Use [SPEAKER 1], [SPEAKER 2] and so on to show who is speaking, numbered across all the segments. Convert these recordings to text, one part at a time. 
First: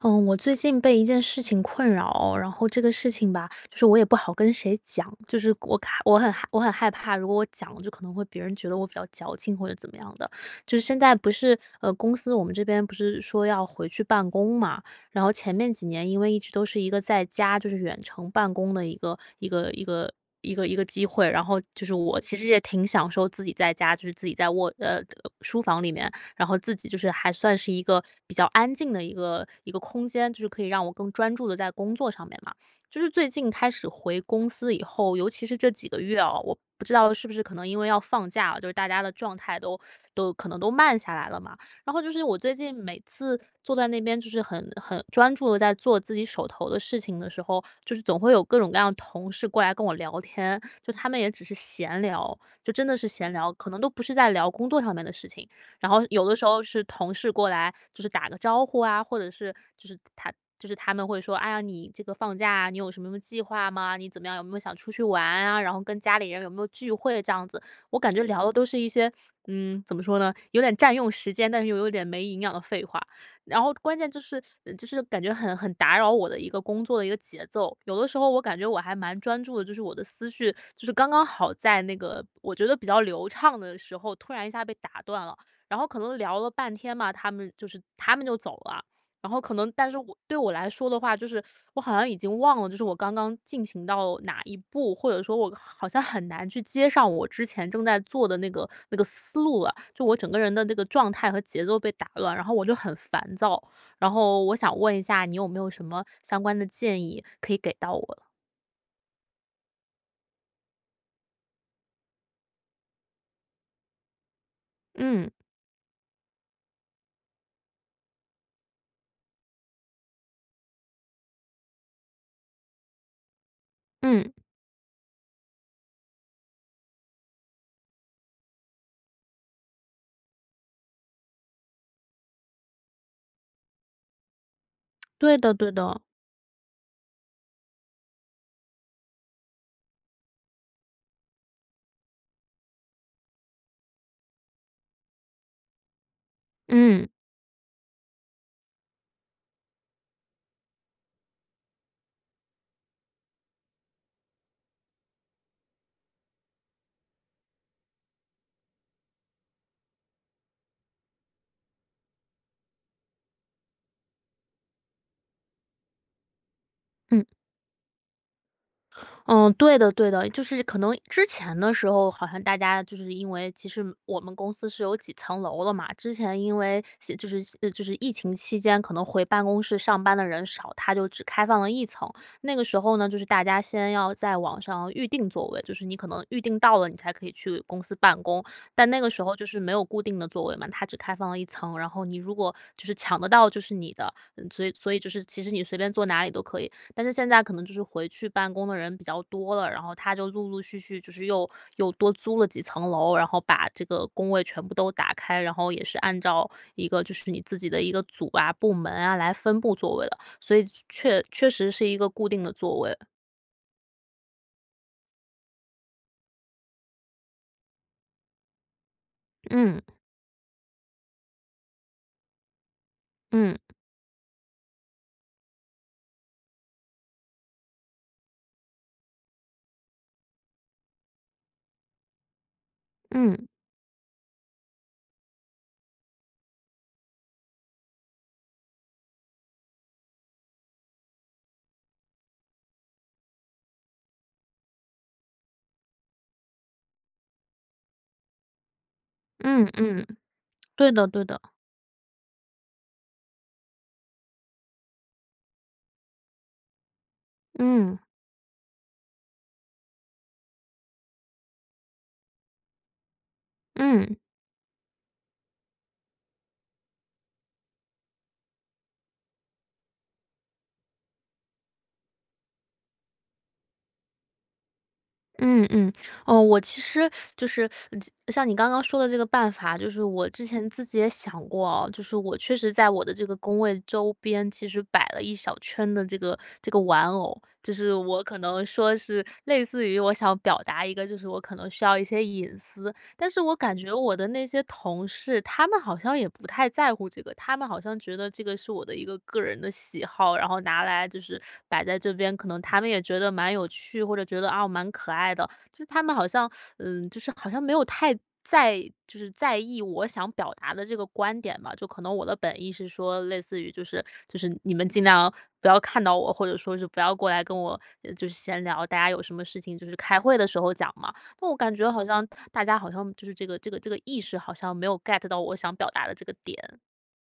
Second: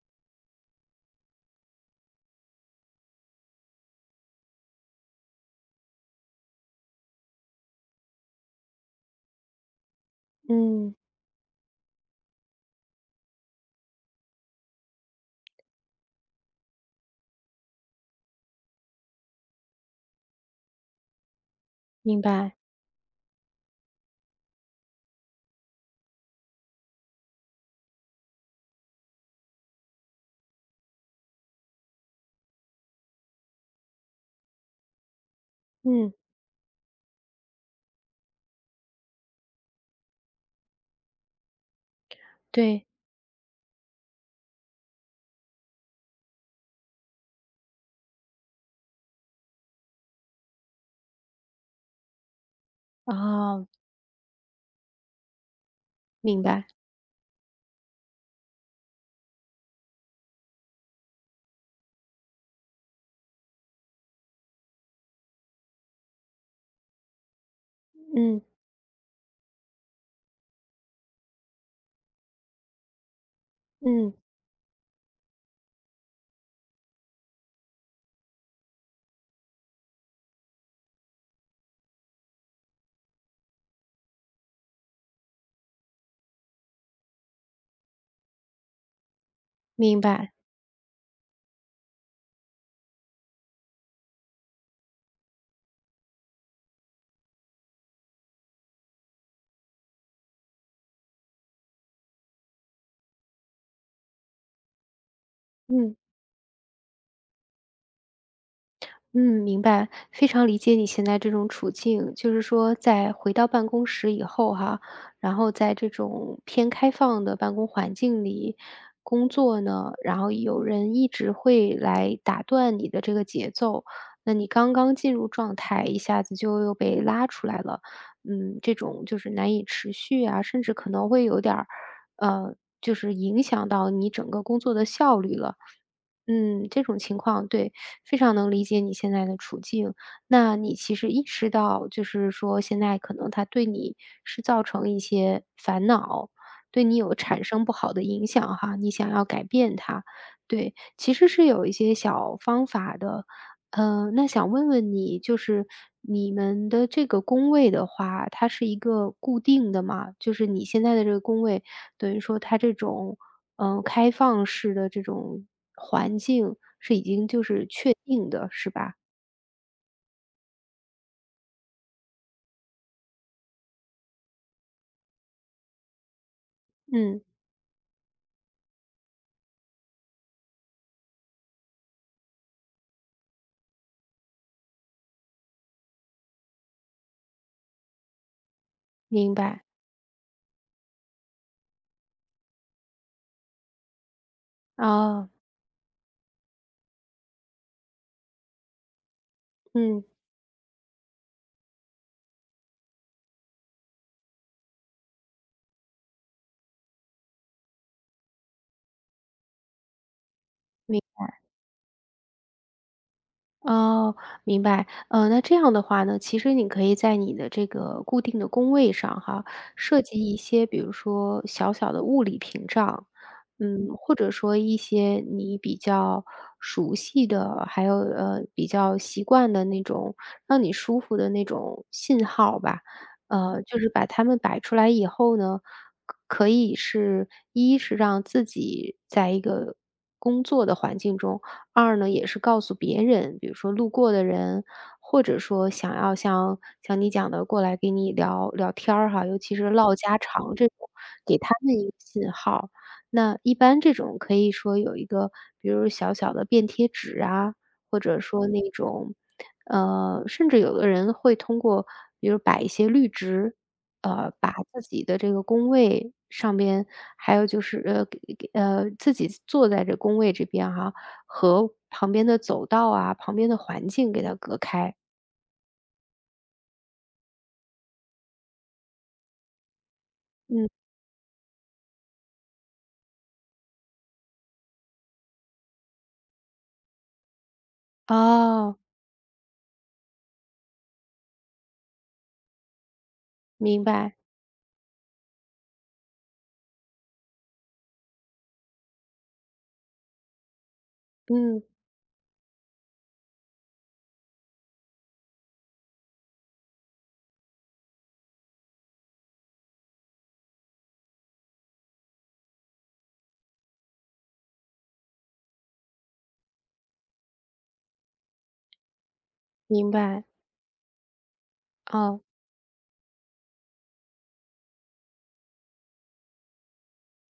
[SPEAKER 1] 嗯，我最近被一件事情困扰，然后这个事情吧，就是我也不好跟谁讲，就是我卡，我很害，我很害怕，如果我讲就可能会别人觉得我比较矫情或者怎么样的。就是
[SPEAKER 2] 嗯，
[SPEAKER 1] 现在不是公司我们这边不是说要回去办公嘛，然后前面几年因为一直都是一个在家就是远程办公的一个。一个机会，然后就是我
[SPEAKER 2] 明
[SPEAKER 1] 其实
[SPEAKER 2] 白。
[SPEAKER 1] 也挺享受自己在家，就是自己在卧书房里面然后自己就是还算是一个比较安静的一个空间，就是可以让我更专注的在工作上面嘛。就是最近开始回公司以后，尤其是这几个
[SPEAKER 2] 嗯，
[SPEAKER 1] 月哦，我不知道是不是可能因为要放假啊就是大家的状态都可能都慢下来了嘛。然后就是我最近
[SPEAKER 2] 对，
[SPEAKER 1] 每次坐在那边，就是很专注的在做自己手头的事情的时候，就是总会有各种各样的同事过来跟我聊天，就他们也只是闲聊，就真的是闲聊，
[SPEAKER 2] 哦，
[SPEAKER 1] 可能都不是在聊工作上面的事情。然后有的
[SPEAKER 2] 明
[SPEAKER 1] 时候
[SPEAKER 2] 白。
[SPEAKER 1] 是同事过来，就是打个招呼啊，或者是就是他们会说，哎呀，你这个放假啊你有什么什么计划吗？你怎么样？有没有想出去玩啊？然后跟家里人有没有聚会这样子？我感觉
[SPEAKER 2] 嗯，
[SPEAKER 1] 聊的都是一些，嗯，怎么说呢，有点占用时间，但是又有点没营养的废话。然后关键
[SPEAKER 2] 嗯，
[SPEAKER 1] 就是感觉很打扰我的一个工作的一个节奏。有的时候我感觉我还蛮专注的，就是我的思绪就是刚刚好在那个我觉得比较流畅的时候，突然一下被打断了。然后可能聊了半天嘛，他们就走了。然后可能，但是
[SPEAKER 2] 明
[SPEAKER 1] 我
[SPEAKER 2] 白，
[SPEAKER 1] 对我来说的话，就是我好像已经忘了，就是我刚刚进行到哪一步，或者说我好像很难去接上我之前正在做的那个思路了。就我整个人的那个状态和节奏被打乱，然后我就很烦躁。然后我想问一下，你有没有什
[SPEAKER 2] 嗯。
[SPEAKER 1] 么相关的建议可以给到我了
[SPEAKER 2] 嗯，明白，非常理解你现在这种处境。就是说在回到办公室以后哈，
[SPEAKER 1] 嗯
[SPEAKER 2] 然后在这种偏开放的办公环境里工作呢，然后有人一直会来打断你的这个节奏，
[SPEAKER 1] 嗯，
[SPEAKER 2] 那你刚刚进入状态，一下子就又被拉出来了。嗯，这种就是难以持续啊，甚至可能会有点儿，呃，就是影响到你整个工作的效率
[SPEAKER 1] 对的，
[SPEAKER 2] 了。
[SPEAKER 1] 对的，
[SPEAKER 2] 嗯，这种情况，对。非常能理解你现在的处境。那你其实意识到，就是说现在可能他对你是造成一些烦恼，对你
[SPEAKER 1] 嗯
[SPEAKER 2] 有产生不好的影响哈，你想要改变他，对，其实是有一些小方法的。嗯，那想问问你，就是你们的这个工位的话，它是一个固定的吗？就是你现在的这个工位，等于说它这种，开放式的这种环境是已
[SPEAKER 1] 嗯。
[SPEAKER 2] 经就是确定的，是吧？
[SPEAKER 1] 嗯，对的对的，就是可能之前的时候，好像大家就是因为其实我们公司是有几层楼了嘛，之前因为是
[SPEAKER 2] 嗯，
[SPEAKER 1] 就是疫情期间，可能回办公室上班的人少，他就只开放了一层。那个时候呢，就是大家先要在网上预定座位，就是你可能预定到了，你才可以去公司办公。但那个时
[SPEAKER 2] 明
[SPEAKER 1] 候就是
[SPEAKER 2] 白，
[SPEAKER 1] 没有固定的座位嘛，它只开放了一层，然后你如果就是抢得到就是你的，嗯所以就是
[SPEAKER 2] 啊，
[SPEAKER 1] 其实你随便坐哪里都可以。但是现在可能就是回去办公的人比较多了，然后
[SPEAKER 2] 嗯，
[SPEAKER 1] 他就陆陆续续就是又多租了几层楼，然后把这个工位全部都打开，然后也是按照一个就是你自己的一个组啊、部门啊来分布座位的，所以
[SPEAKER 2] 明
[SPEAKER 1] 确确实是一个固定的座位。
[SPEAKER 2] 哦，明白。呃，那这样的话呢，其实你可以在你的这个固定的工位上哈，
[SPEAKER 1] 嗯，
[SPEAKER 2] 设计一些，比如说小小的物理屏障，
[SPEAKER 1] 嗯，
[SPEAKER 2] 嗯，或者说一些你比较熟悉的，还有比较习惯的那种让你舒服的那种信号吧。
[SPEAKER 1] 嗯，
[SPEAKER 2] 呃，就是把它们摆出来以后呢，可以是一是让自己在一个工作的环境中。二呢，也是告诉别人，比如说路过的人，或者说想要像你讲的过来给你聊聊天儿哈，尤其
[SPEAKER 1] 嗯，
[SPEAKER 2] 是唠
[SPEAKER 1] 嗯，
[SPEAKER 2] 家常这种，
[SPEAKER 1] 对的对
[SPEAKER 2] 给
[SPEAKER 1] 的，
[SPEAKER 2] 他们一个信号。那一般这种可以说有一个，比如小小的便贴纸啊，
[SPEAKER 1] 嗯，
[SPEAKER 2] 或者说那种，呃，甚至有的人会通过，比如摆一些绿植，
[SPEAKER 1] 嗯。
[SPEAKER 2] 呃，把自己的这个工位上边，还有就是呃给给呃自己坐在这工位这边哈，和旁边的走道啊、旁边的环境给它隔开。
[SPEAKER 1] 嗯嗯，哦，我其实就是嗯像你刚刚说的这个办法，就是我之前
[SPEAKER 2] 嗯，
[SPEAKER 1] 自己也想过哦，就是我确实在我的这个工位周边，其实摆了一小圈的这个玩偶，就是我可能
[SPEAKER 2] 哦，
[SPEAKER 1] 说是类似于我想表达一个，就是我可能需要一些隐私，但是我感
[SPEAKER 2] 明
[SPEAKER 1] 觉我
[SPEAKER 2] 白，
[SPEAKER 1] 的那些同事，他们好像也不太在乎这个，他们好像觉得这个是我的一个个人的喜好，然后拿来就是
[SPEAKER 2] 嗯，
[SPEAKER 1] 摆在这边，可能他们也觉得蛮有趣，或者觉得啊蛮可爱的，就是他们好像嗯，就是好像没有太在就是在意我想表达的这个观点嘛，就可能我的本意是说，类似于就是你们尽量不要看到我，或者说是不要过来跟我闲聊，大家有什么事情就
[SPEAKER 2] 明
[SPEAKER 1] 是开
[SPEAKER 2] 白，
[SPEAKER 1] 会的时候讲嘛。但我感觉好
[SPEAKER 2] 哦。
[SPEAKER 1] 像大家好像就是这个意识好像没有 get 到我想表达的这个点。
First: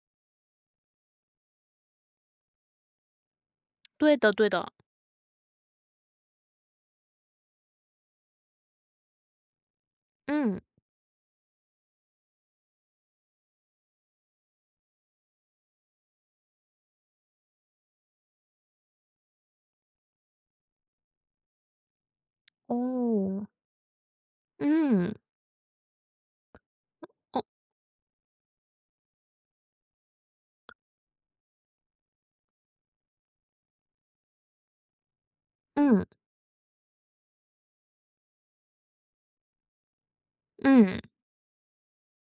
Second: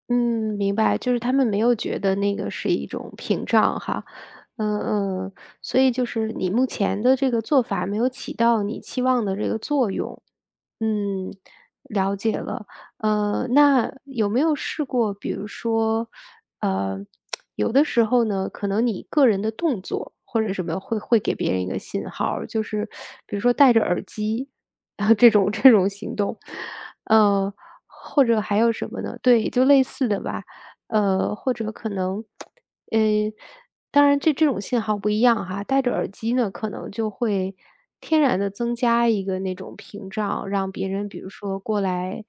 [SPEAKER 2] 嗯，明白，就是他们没有觉得那个是一种屏障哈，
[SPEAKER 1] 对的对的，
[SPEAKER 2] 嗯嗯，所以就是你目前的这个做法没有起到你期望的这个作用，
[SPEAKER 1] 嗯。
[SPEAKER 2] 嗯，了解了，呃，那有没有试过，比如说，呃，有的时候呢，可能你个人的动作或者什么会给别人一个信号儿就是比如
[SPEAKER 1] 哦。
[SPEAKER 2] 说戴着耳机，
[SPEAKER 1] 嗯，
[SPEAKER 2] 啊这种行动，
[SPEAKER 1] 哦，
[SPEAKER 2] 呃。或者还有什么呢？对，就类似的吧，呃，或者可能，嗯，当然这种信号不一样哈，戴着
[SPEAKER 1] 嗯，
[SPEAKER 2] 耳机呢，可能就会天然的增加一个那种屏障，让别
[SPEAKER 1] 嗯，
[SPEAKER 2] 人比如说过来，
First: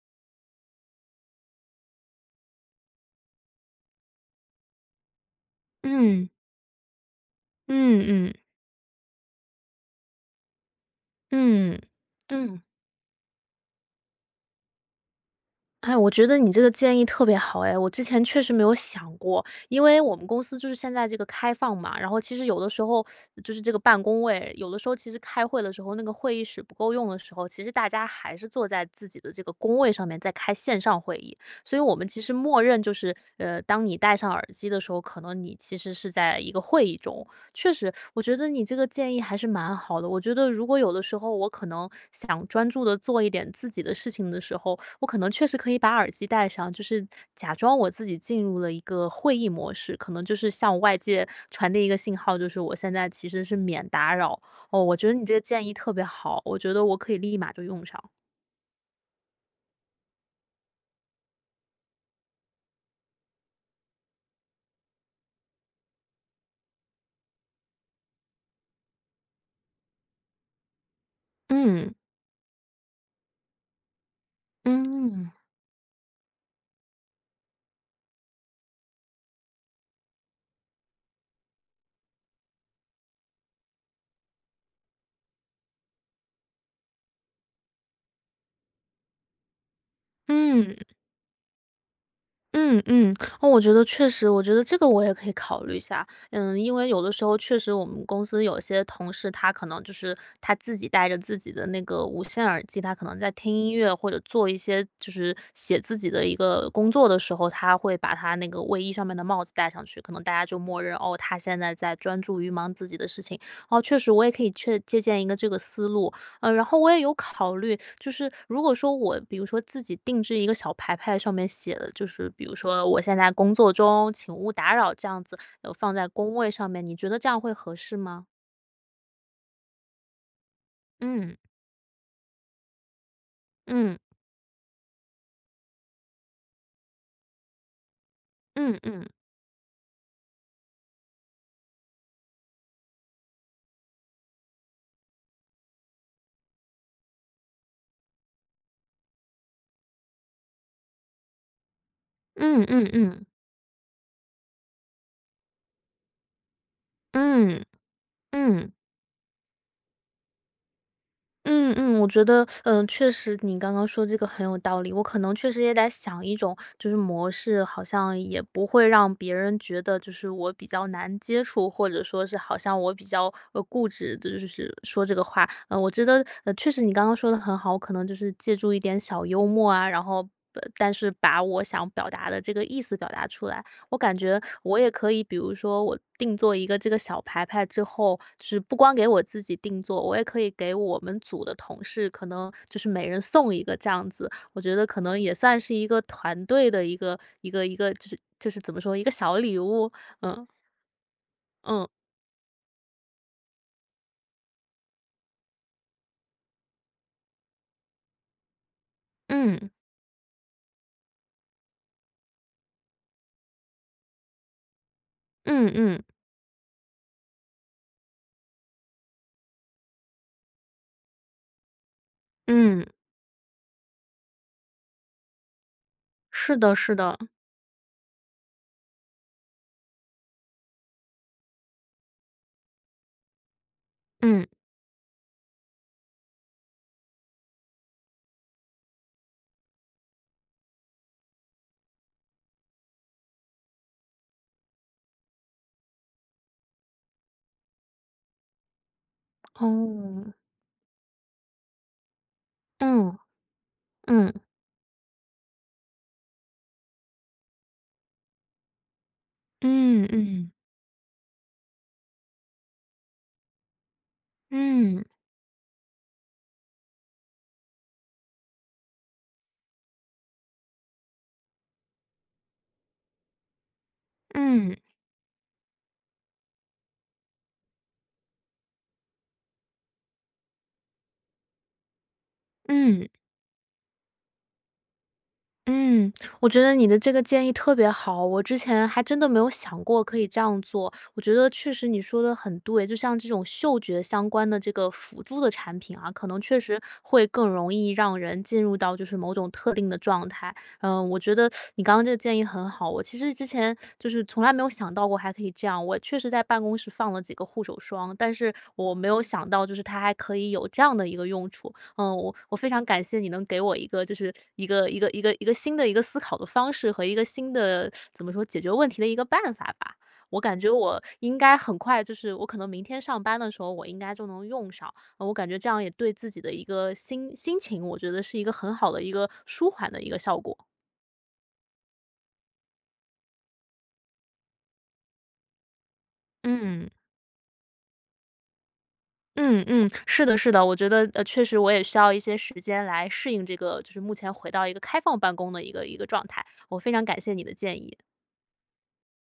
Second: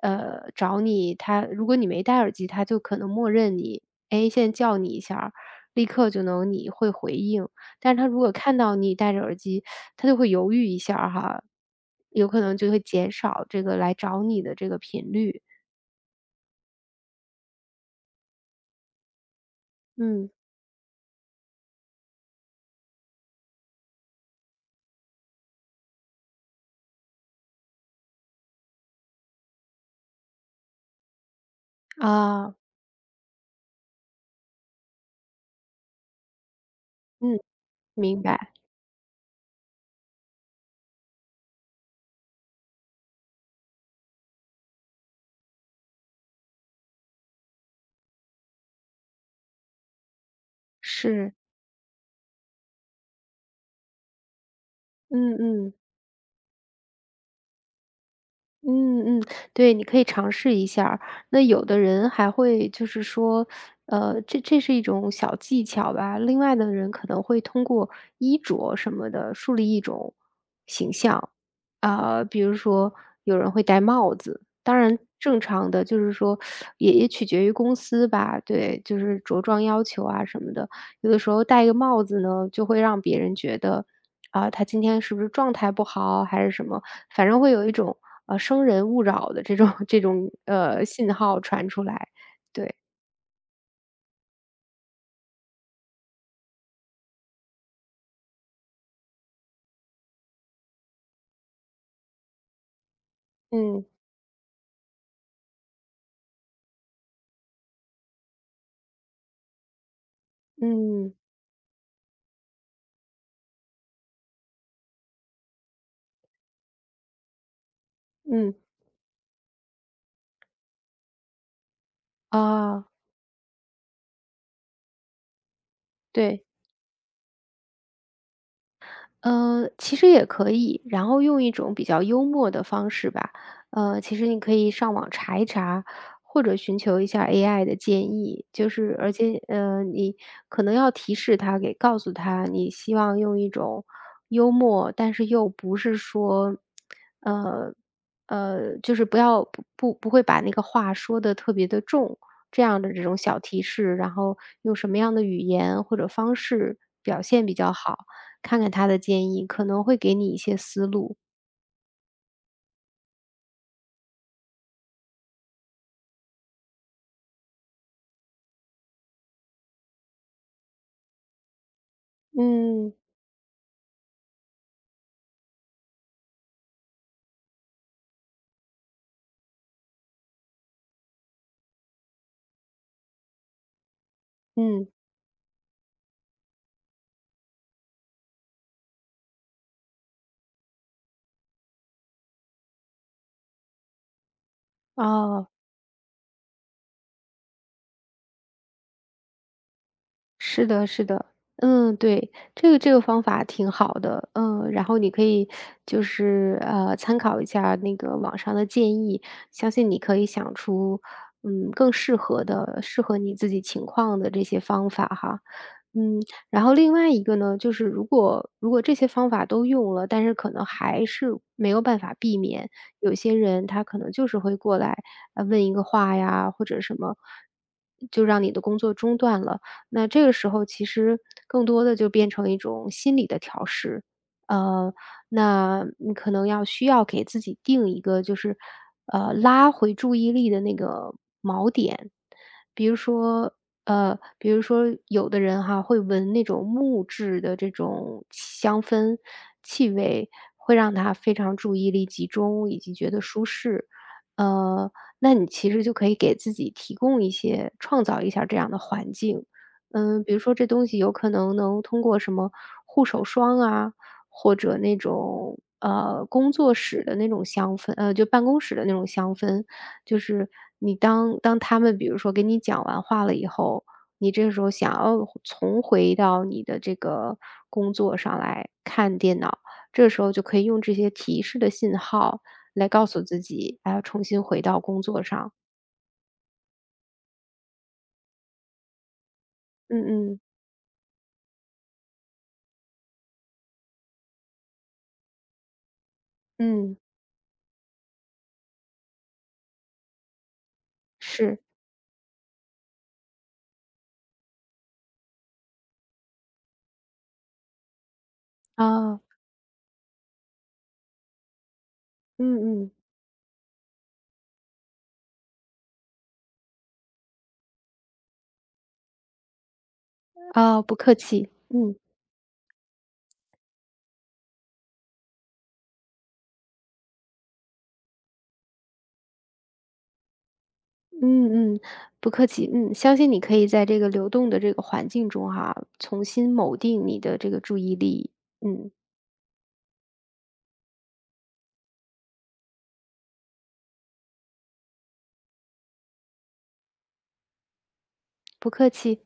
[SPEAKER 2] 呃，找你，他如果你没戴耳机，他就可能默认你，哎，现在叫你一下儿立刻就
[SPEAKER 1] 嗯，
[SPEAKER 2] 能你会回应。但
[SPEAKER 1] 嗯
[SPEAKER 2] 是他如果
[SPEAKER 1] 嗯，
[SPEAKER 2] 看到你戴着耳机，他就会犹豫一下儿哈，
[SPEAKER 1] 嗯，
[SPEAKER 2] 有可
[SPEAKER 1] 嗯。
[SPEAKER 2] 能
[SPEAKER 1] 嗯
[SPEAKER 2] 就会减少这个来找你的这个频率。
[SPEAKER 1] 哎，我觉得你这个建议特别好哎，我之前确实没有想过，因为我们
[SPEAKER 2] 嗯，
[SPEAKER 1] 公司就是现在这个开放嘛，然后其实有的时候就是这个办公位，有的时候其实开会的时候那个会议室不够用的时候，其实大家还是坐在自己的这个工位上面在开线上会议，所以我们其实
[SPEAKER 2] 啊，
[SPEAKER 1] 默认就是，呃，当你戴上耳机的时候，可能你其实是在一个会议中，
[SPEAKER 2] 嗯，
[SPEAKER 1] 确实，
[SPEAKER 2] 明
[SPEAKER 1] 我觉得
[SPEAKER 2] 白，
[SPEAKER 1] 你这个建议还是蛮好的。我觉得如果有的时候我可能想专注的做一点自己的事情的时候，我可能确实可以把耳机戴上，就是假装我自己进入了一个会议模式，可能就是向外界
[SPEAKER 2] 是，
[SPEAKER 1] 传递一个信号，就是我现在其实是免打扰。哦，我觉得你这
[SPEAKER 2] 嗯
[SPEAKER 1] 个建
[SPEAKER 2] 嗯。
[SPEAKER 1] 议特别好，我觉得我可以立马就用上。
[SPEAKER 2] 嗯嗯，对，你可以尝试一下儿。那有的人还会就是说，这是一种小技巧吧。另外的人可能会通过衣着什么的树立一种形象。
[SPEAKER 1] 嗯。
[SPEAKER 2] 啊，比如说有人会戴帽子，当然
[SPEAKER 1] 嗯。
[SPEAKER 2] 正常的就是说也取决于公司吧，对，就是着装要求啊什么的。有的时候戴一个帽子呢，就会让别人觉得，啊，他今天是不是状态不好还是什么，反正会有一种生人勿扰的这种 这种
[SPEAKER 1] 嗯。
[SPEAKER 2] 呃信号传出来。对，
[SPEAKER 1] 嗯嗯，哦，我觉得确实，我觉得这个我也可以考虑一下。嗯，因为有的时候确实我们公司有些同事，他可能就是他自己戴着自己的那个无线耳机，他可能在听音
[SPEAKER 2] 嗯
[SPEAKER 1] 乐或者做一些就是写自己的一个工作的时候，他会把他那个卫衣上面的帽子戴上去，可能大家就默认
[SPEAKER 2] 嗯
[SPEAKER 1] 哦，他现在在专注于忙自己的事情。哦，确实我也可以确借鉴一个这个思路。呃，然后我也有考虑，就是
[SPEAKER 2] 嗯，
[SPEAKER 1] 如果说我比如说自己定制一个小牌牌，上面写的，就是比如
[SPEAKER 2] 啊，
[SPEAKER 1] 说我现在工作中，请勿打扰这样子，放在工
[SPEAKER 2] 对。
[SPEAKER 1] 位上面，你觉得这样会合适吗？
[SPEAKER 2] 呃，其实也可以，然后
[SPEAKER 1] 嗯
[SPEAKER 2] 用一种比较幽默的方式吧。
[SPEAKER 1] 嗯
[SPEAKER 2] 呃，其实你可以上网查一查，或者寻求一下 AI 的建议，就
[SPEAKER 1] 嗯
[SPEAKER 2] 是
[SPEAKER 1] 嗯
[SPEAKER 2] 而且呃，你可能要提示他，给告诉他，你希望用一种幽默，但是又不是说，呃就是不要不不不会把那个话说的特别的重，这
[SPEAKER 1] 嗯
[SPEAKER 2] 样
[SPEAKER 1] 嗯
[SPEAKER 2] 的这种
[SPEAKER 1] 嗯
[SPEAKER 2] 小提示，然后用什么样的语言或者方式表现比
[SPEAKER 1] 嗯嗯
[SPEAKER 2] 较好。看看
[SPEAKER 1] 嗯。
[SPEAKER 2] 他的建议，可能会给你一些思路。
[SPEAKER 1] 嗯嗯，我觉得，嗯，确实你刚刚说这个很有道理。我可能确实也得想一种就是模式，好像也不会让别人觉得就是我比较难接触，或者说是好像我
[SPEAKER 2] 嗯，
[SPEAKER 1] 比较固执，就是说这个话。我觉得确实你刚刚说的很好，我可能就是借助一点小幽默啊，然后但是把我想表达的这个意思表达出来。我感觉我
[SPEAKER 2] 嗯，
[SPEAKER 1] 也可以，比如说我定做一个这个小牌牌之后，就是不光给我自己定做，我也可以给我们组的同事，可能就是每人送一个这样子。我觉得可能也
[SPEAKER 2] 哦。
[SPEAKER 1] 算是一个团队的一个，就是怎么说，一个小礼物。嗯
[SPEAKER 2] 是的，是的，
[SPEAKER 1] 嗯
[SPEAKER 2] 嗯，对，这个方法挺好的，嗯，然后你可以就是参考一下那个网上的建议，
[SPEAKER 1] 嗯
[SPEAKER 2] 相信你可以想出嗯更适合的、适合你自己情况的这些方法哈，
[SPEAKER 1] 嗯嗯
[SPEAKER 2] 嗯，然后另外一个呢，就是如果这些方法都用了，但是可能还是没有办法避免，
[SPEAKER 1] 嗯，
[SPEAKER 2] 有些人他可能就是会过来问一个话呀，
[SPEAKER 1] 是
[SPEAKER 2] 或
[SPEAKER 1] 的，
[SPEAKER 2] 者
[SPEAKER 1] 是
[SPEAKER 2] 什么，
[SPEAKER 1] 的，
[SPEAKER 2] 就让你的工作中断了。那这个时候其实更多的就变成一种心理的调试，
[SPEAKER 1] 嗯
[SPEAKER 2] 呃，那你可能要需要给自己定一个就是，呃，拉回注意力的那个比如说，呃，比如说有的人哈，会闻那种木质的这种香氛气味，
[SPEAKER 1] 哦，
[SPEAKER 2] 会让他非常注意力集中，以及觉
[SPEAKER 1] 嗯
[SPEAKER 2] 得舒适。
[SPEAKER 1] 嗯
[SPEAKER 2] 呃，那你其实就可以给自己提供一些创造一下这样的环境。
[SPEAKER 1] 嗯
[SPEAKER 2] 嗯，比如
[SPEAKER 1] 嗯
[SPEAKER 2] 说这东西有可能能通过什么护手霜啊，或者那
[SPEAKER 1] 嗯
[SPEAKER 2] 种，呃，工作室的那种香氛，就办公室的那种香氛。就是你当他们比如说给你讲完话了以后，你这个时候
[SPEAKER 1] 嗯
[SPEAKER 2] 想要重回到你的这个工作上来看电脑，这时候就可以用这些提示的信号来告
[SPEAKER 1] 嗯。
[SPEAKER 2] 诉自己，还要重新回到工作上。
[SPEAKER 1] 嗯，我觉得你的这个建议特别好，我之前还真的没有想过可以
[SPEAKER 2] 嗯
[SPEAKER 1] 这
[SPEAKER 2] 嗯，
[SPEAKER 1] 样做。我觉得确实你说的很对，就像这种嗅觉相关的这个辅助的产品啊，可能确实
[SPEAKER 2] 嗯，
[SPEAKER 1] 会更容易让人进入到就是某种特定的状态。嗯，我觉得
[SPEAKER 2] 是，
[SPEAKER 1] 你刚刚这个建议很好，我其实之前就是从来没有想到过还可以这样。我确实在办公室放了几个护手霜，但是我没
[SPEAKER 2] 啊，
[SPEAKER 1] 有想到就是它还可以有这样的一个用处。嗯，我非常
[SPEAKER 2] 嗯嗯，
[SPEAKER 1] 感谢你能给我一个就是一个新的一个思考的方式和一个新的怎么说解决问题的一个办法吧。我感觉
[SPEAKER 2] 啊，不
[SPEAKER 1] 我
[SPEAKER 2] 客
[SPEAKER 1] 应
[SPEAKER 2] 气，
[SPEAKER 1] 该很
[SPEAKER 2] 嗯。
[SPEAKER 1] 快，就是我可能明天上班的时候，我应该就能用上。我感觉这样也对自己的一个心情，我觉得是一个很好的一个舒缓的一个效果。
[SPEAKER 2] 嗯嗯，不客气。嗯，相信你可以在这个流动的这个环境中哈，重新锚
[SPEAKER 1] 嗯
[SPEAKER 2] 定你的这个注意力。嗯，
[SPEAKER 1] 嗯嗯，是的，是的，我觉得确实我也需要一些时间来适应这个，就是目前回到一个开放办公的一个状态。我非常感谢你的建议。
[SPEAKER 2] 不客气。